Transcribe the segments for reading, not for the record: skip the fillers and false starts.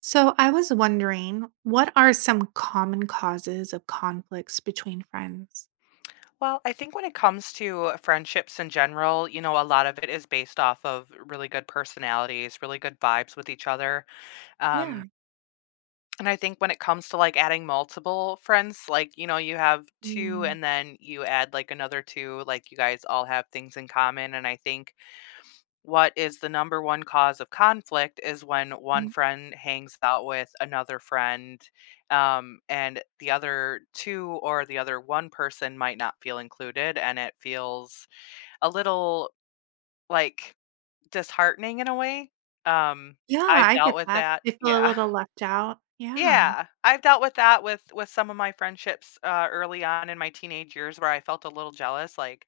So, I was wondering, what are some common causes of conflicts between friends? Well, I think when it comes to friendships in general, you know, a lot of it is based off of really good personalities, really good vibes with each other. Yeah. Um, and I think when it comes to like adding multiple friends, like, you know, you have two Mm, and then you add like another two, like you guys all have things in common. And I think what is the number one cause of conflict is when one mhm. friend hangs out with another friend, and the other two or the other one person might not feel included, and it feels a little like disheartening in a way. Um, Yeah, I've I dealt get with that. that. They feel a Yeah. little left out. Yeah, Yeah, I've dealt with that with some of my friendships early on in my teenage years, where I felt a little jealous. Like,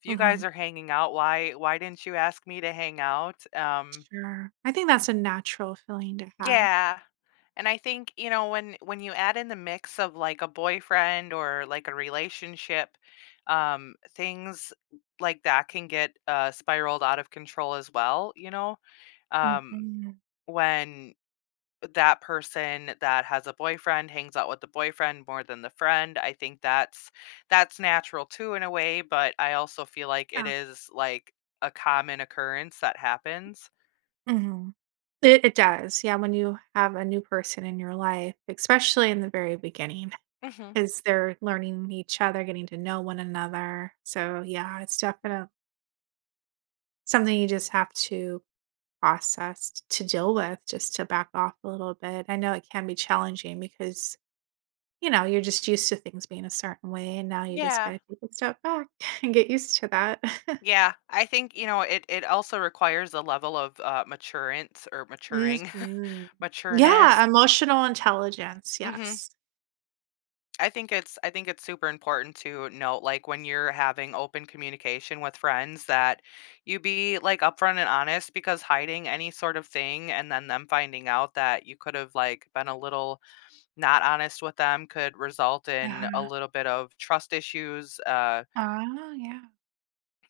if you hmm, guys are hanging out, why didn't you ask me to hang out? Sure. I think that's a natural feeling to have. Yeah. And I think, you know, when you add in the mix of like a boyfriend or like a relationship, things like that can get spiraled out of control as well, you know? Um, Hmm. when that person that has a boyfriend hangs out with the boyfriend more than the friend, I think that's natural too in a way, but I also feel like it Yeah, is like a common occurrence that happens. hmm, it does. Yeah, when you have a new person in your life, especially in the very beginning, hmm because they're learning each other, getting to know one another. So, yeah, it's definitely something you just have to process to deal with, just to back off a little bit. I know it can be challenging because, you know, you're just used to things being a certain way and now you just Yeah. got to take a step back and get used to that. Yeah, I think, you know, it also requires a level of, maturance or maturing Mhm. matureness. Yeah, emotional intelligence, Mhm. yes. I think it's super important to note, like, when you're having open communication with friends that you be, like, upfront and honest because hiding any sort of thing and then them finding out that you could have, like, been a little not honest with them could result in a Uh-huh. little bit of trust issues. Oh, yeah.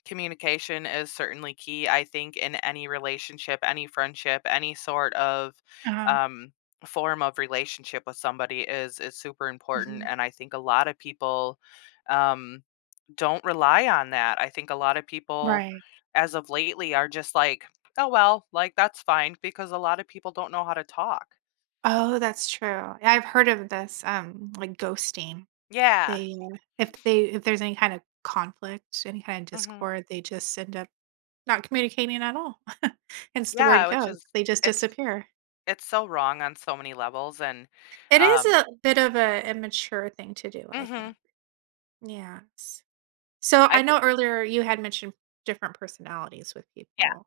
Communication is certainly key, I think, in any relationship, any friendship, any sort of Uh-huh. um, form of relationship with somebody is super important. Mhm. And I think a lot of people, um, don't rely on that. I think a lot of people, Right. as of lately, are just like, "Oh well, like that's fine," because a lot of people don't know how to talk. Oh, that's true. Yeah, I've heard of this like ghosting. Yeah. They if there's any kind of conflict, any kind of hmm discord, they just end up not communicating at all. Hence the Yeah, word which "ghost," is they just it's disappear. it's so wrong on so many levels. And It is um, a bit of a immature thing to do, I hmm think. Yes. So, I I think. know earlier you had mentioned different personalities with people.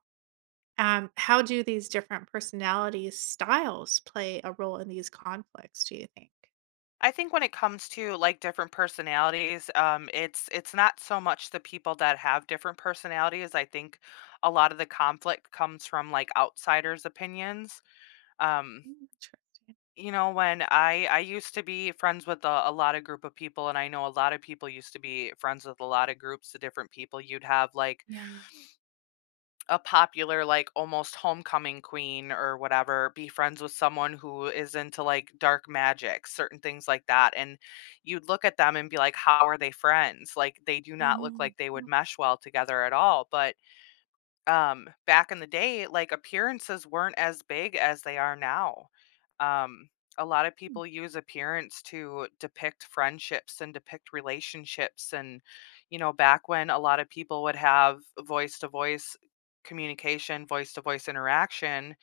How do these different personality styles play a role in these conflicts, do you think? I think when it comes to like different personalities, it's not so much the people that have different personalities. I think a lot of the conflict comes from like outsiders' opinions. Um, Mm, interesting. you know, when I used to be friends with a lot of group of people, and I know a lot of people used to be friends with a lot of groups of different people. You'd have like Yeah. a popular, like almost homecoming queen or whatever, be friends with someone who is into like dark magic, certain things like that, and you'd look at them and be like, how are they friends? Like they do not look Mhm. like they would mesh well together at all. But back in the day, like, appearances weren't as big as they are now. Um, a lot of people use appearance to depict friendships and depict relationships. And, you know, back when a lot of people would have voice to voice communication, voice to voice interaction,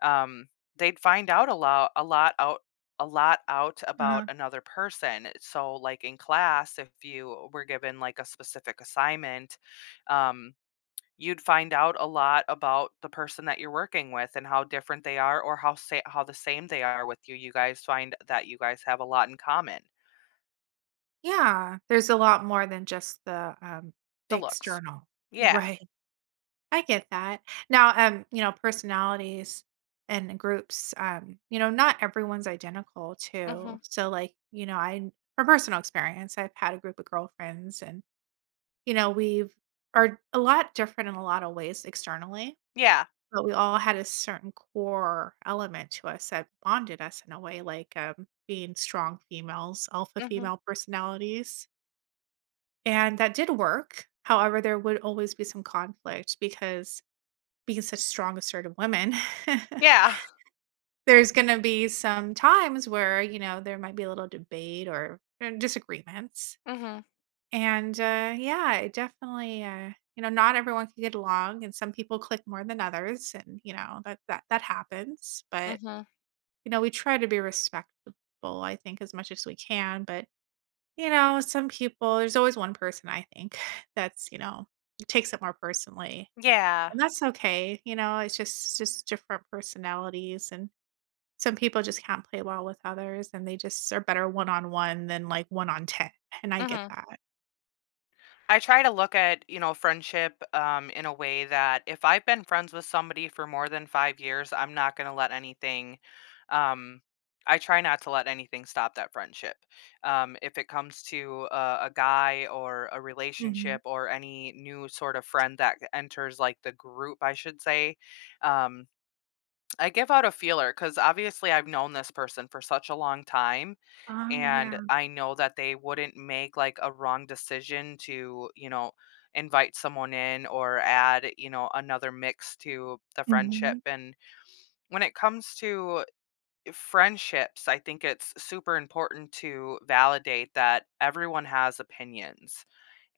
um, they'd find out a lot out. A lot out about Uh, another person. So, like in class, if you were given like a specific assignment, um, you'd find out a lot about the person that you're working with and how different they are or how sa how the same they are with you. You guys find that you guys have a lot in common. yeah, there's a lot more than just the The looks. external. Yeah. Right. I get that. Now, you know, personalities and groups, you know, not everyone's identical Mhm. too. So like, you know, I from personal experience, I've had a group of girlfriends and, you know, we've are a lot different in a lot of ways externally, Yeah. but we all had a certain core element to us that bonded us in a way, like being strong females, alpha Mhm. female personalities. And that did work. However, there would always be some conflict because being such strong, assertive women, Yeah. there's going to be some times where, you know, there might be a little debate or disagreements. Mhm. And yeah, it definitely, you know, not everyone can get along and some people click more than others. And, you know, that happens. But, Mhm. you know, we try to be respectful, I think, as much as we can. But, you know, some people, there's always one person, I think, that's, you know, takes it more personally. Yeah. And that's okay, you know, it's just different personalities and some people just can't play well with others and they just are better one on one than like one on 10. And I get Mhm. that. I try to look at, you know, friendship, in a way that if I've been friends with somebody for more than 5 years, I'm not going to let anything. um, I try not to let anything stop that friendship. If it comes to a guy or a Mhm. relationship or any new sort of friend that enters like the group, I should say, um, I give out a feeler because obviously I've known this person for such a long time, Oh, and yeah. I know that they wouldn't make like a wrong decision to, you know, invite someone in or add, you know, another mix to the friendship. Mhm. And when it comes to friendships, I think it's super important to validate that everyone has opinions.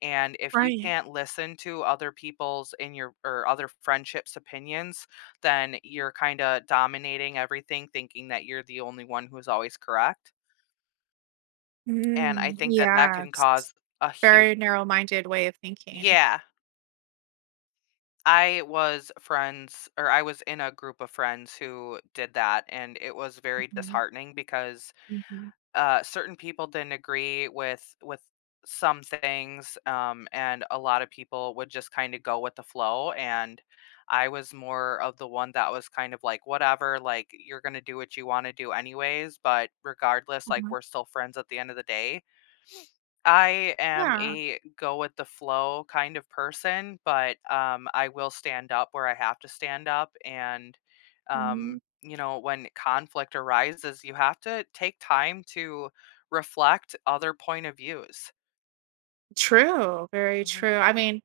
And if you Right. can't listen to other people's in your or other friendships' opinions, then you're kind of dominating everything, thinking that you're the only one who's always correct. And I Mm, think that that can yes. cause a huge. Very narrow minded way of thinking. Yeah, I was friends, or I was in a group of friends who did that, and it was very Mhm. disheartening because, Mhm. Certain people didn't agree with some things, and a lot of people would just kinda go with the flow, and I was more of the one that was kind of like, "Whatever, like, you're gonna do what you wanna do anyways, but regardless, like, Mhm. we're still friends at the end of the day." I am Yeah. a go with the flow kind of person, but I will stand up where I have to stand up. And, Mhm. You know, when conflict arises, you have to take time to reflect other point of views. True, very hmm true. I mean,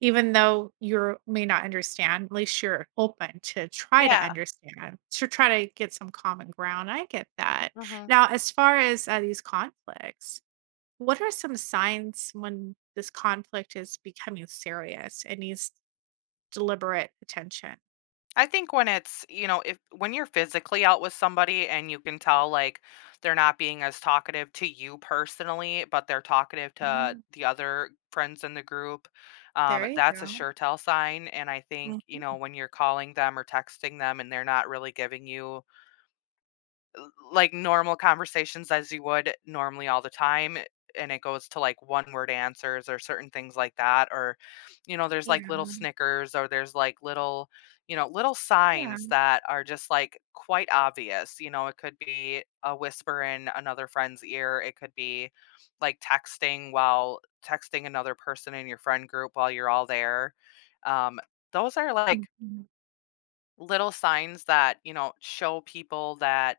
even though you may not understand, at least you're open to try to Yeah. understand, to try to get some common ground. I get that. hmm Now, as far as these conflicts, what are some signs when this conflict is becoming serious and needs deliberate attention? I think when it's, you know, if when you're physically out with somebody and you can tell like they're not being as talkative to you personally, but they're talkative to Oh, the other friends in the group, there you that's a go. sure tell sign. And I think, you know, Mhm. when you're calling them or texting them and they're not really giving you like normal conversations as you would normally all the time, and it goes to like one word answers or certain things like that, or you know there's Yeah. like little snickers or there's like little, you know, little Yeah. signs that are just like quite obvious. You know, it could be a whisper in another friend's ear, it could be like texting another person in your friend group while you're all there. um those are like Mhm. little signs that, you know, show people that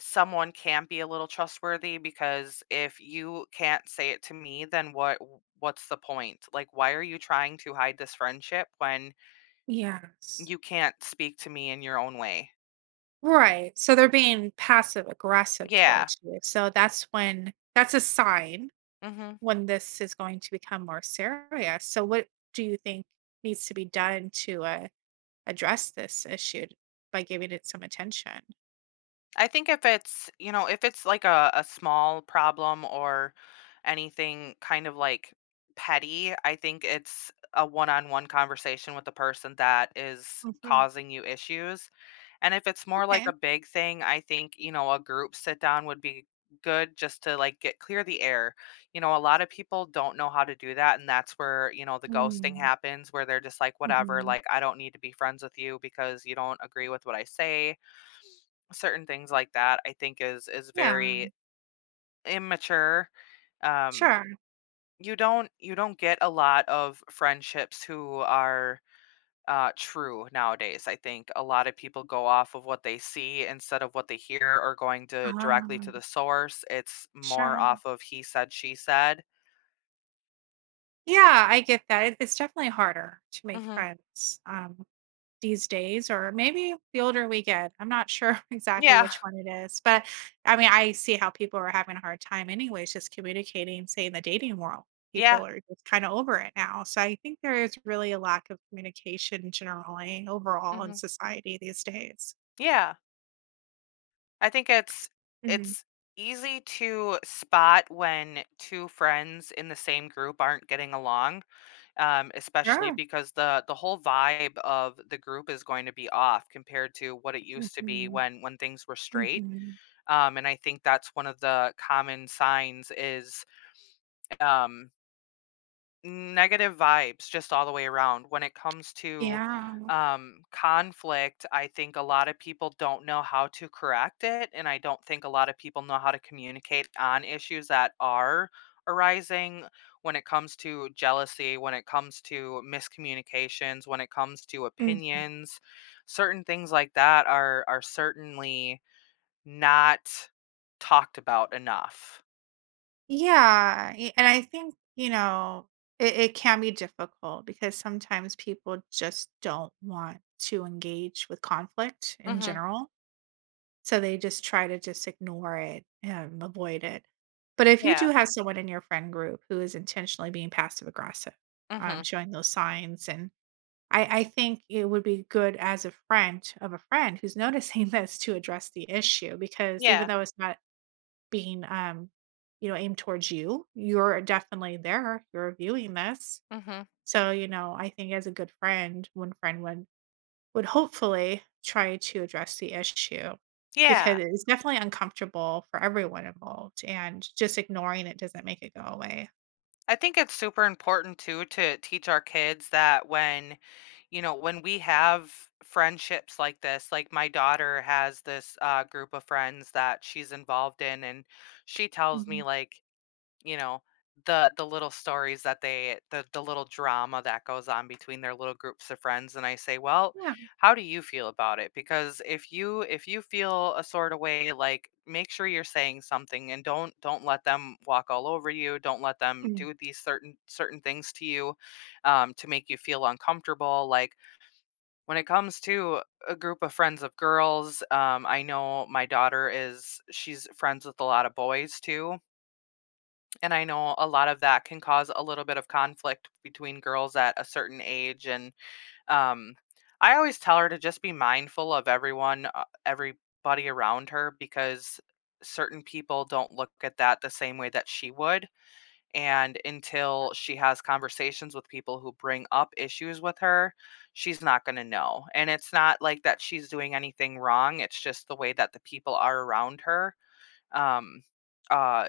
someone can not be a little trustworthy, because if you can't say it to me, then what's the point? Like, why are you trying to hide this friendship when Yes. you can't speak to me in your own way? Right, so they're being passive aggressive yeah towards you, so that's when that's a sign hmm when this is going to become more serious, so what do you think needs to be done to, address this issue by giving it some attention? I think if it's, you know, if it's like a small problem or anything kind of like petty, I think it's a one-on-one conversation with the person that is Mhm, causing you issues. And if it's more like okay. a big thing, I think, you know, a group sit down would be good just to like get clear the air. You know, a lot of people don't know how to do that. And that's where, you know, the ghosting Mm, happens, where they're just like, whatever, mhm. like, I don't need to be friends with you because you don't agree with what I say. Certain things like that, I think is Yeah, very immature. Um, sure. you don't, you don't get a lot of friendships who are, true nowadays. I think a lot of people go off of what they see instead of what they hear or going to directly to the Um, source. It's more sure. off of he said, she said. Yeah, I get that, it's definitely harder to make hmm friends, um, these days or maybe the older we get. I'm not sure exactly Yeah. which one it is, but I mean, I see how people are having a hard time anyways just communicating, say, in the dating world. People Yeah. are just kind of over it now. So I think there is really a lack of communication generally overall in hmm society these days. Yeah. I think Mhm. it's easy to spot when two friends in the same group aren't getting along, especially Sure. because the whole vibe of the group is going to be off compared to what it used to be Mhm. When things were straight. Mhm. And I think that's one of the common signs is um, negative vibes just all the way around. When it comes to Yeah. Conflict, I think a lot of people don't know how to correct it. And I don't think a lot of people know how to communicate on issues that are arising, when it comes to jealousy, when it comes to miscommunications, when it comes to Mhm. opinions. Certain things like that are certainly not talked about enough. Yeah, and I think, you know, it can be difficult because sometimes people just don't want to engage with conflict in Mhm. general. So they just try to just ignore it and avoid it. But if you Yeah. do have someone in your friend group who is intentionally being passive aggressive, Mhm. showing those signs, and I think it would be good as a friend of a friend who's noticing this to address the issue because even Yeah. though it's not being, you know, aimed towards you. You're definitely there. You're viewing this. Mhm. So, you know, I think as a good friend, one friend would hopefully try to address the issue because Yeah. it's definitely uncomfortable for everyone involved and just ignoring it doesn't make it go away. I think it's super important too to teach our kids that when, you know, when we have friendships like this, like my daughter has this, group of friends that she's involved in, and she tells me, Mhm. like, you know, the little stories that the little drama that goes on between their little groups of friends. And I say, well, Yeah. how do you feel about it? Because if you, if you feel a sort of way, like, make sure you're saying something, and don't let them walk all over you. Don't let them Mm. do these certain certain things to you, to make you feel uncomfortable. Like, when it comes to a group of friends of girls, I know my daughter is, she's friends with a lot of boys too. And I know a lot of that can cause a little bit of conflict between girls at a certain age. And, um, I always tell her to just be mindful of everyone, everybody around her, because certain people don't look at that the same way that she would, and until she has conversations with people who bring up issues with her, she's not gonna know. And it's not like that she's doing anything wrong, it's just the way that the people are around her. um uh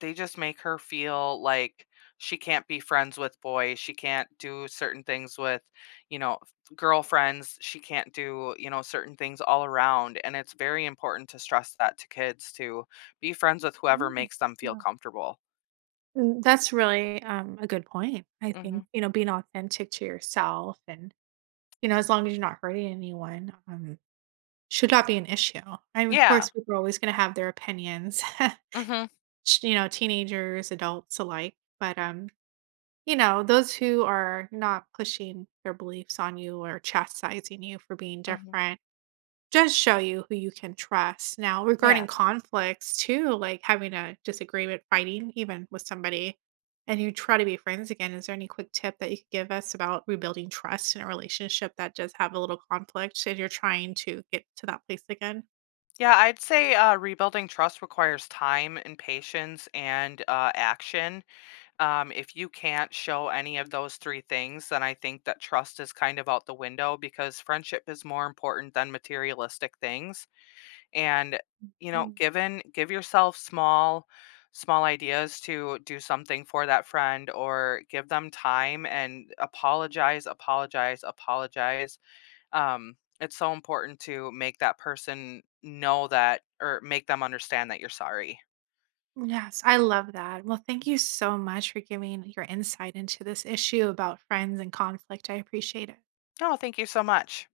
they just make her feel like she can't be friends with boys, she can't do certain things with, you know, girlfriends, she can't do, you know, certain things all around. And it's very important to stress that to kids, to be friends with whoever Mm. makes them feel Yeah. comfortable. Mm, that's really a good point. I think, hmm you know, being authentic to yourself and, you know, as long as you're not hurting anyone, should not be an issue. I mean, of yeah course, people are always gonna have their opinions, hmm sh you know, teenagers, adults alike, but, you know, those who are not pushing their beliefs on you or chastising you for being hmm different does show you who you can trust. Now, yeah. regarding conflicts too, like having a disagreement, fighting even with somebody, and you try to be friends again, is there any quick tip that you could give us about rebuilding trust in a relationship that does have a little conflict and you're trying to get to that place again? Yeah, I'd say rebuilding trust requires time and patience and, action. If you can't show any of those three things, then I think that trust is kind of out the window, because friendship is more important than materialistic things. And, you know, Mm. Give yourself small, small ideas to do something for that friend, or give them time and apologize, apologize, apologize. It's so important to make that person know that, or make them understand that you're sorry. Yes, I love that. Well, thank you so much for giving your insight into this issue about friends and conflict. I appreciate it. Oh, thank you so much.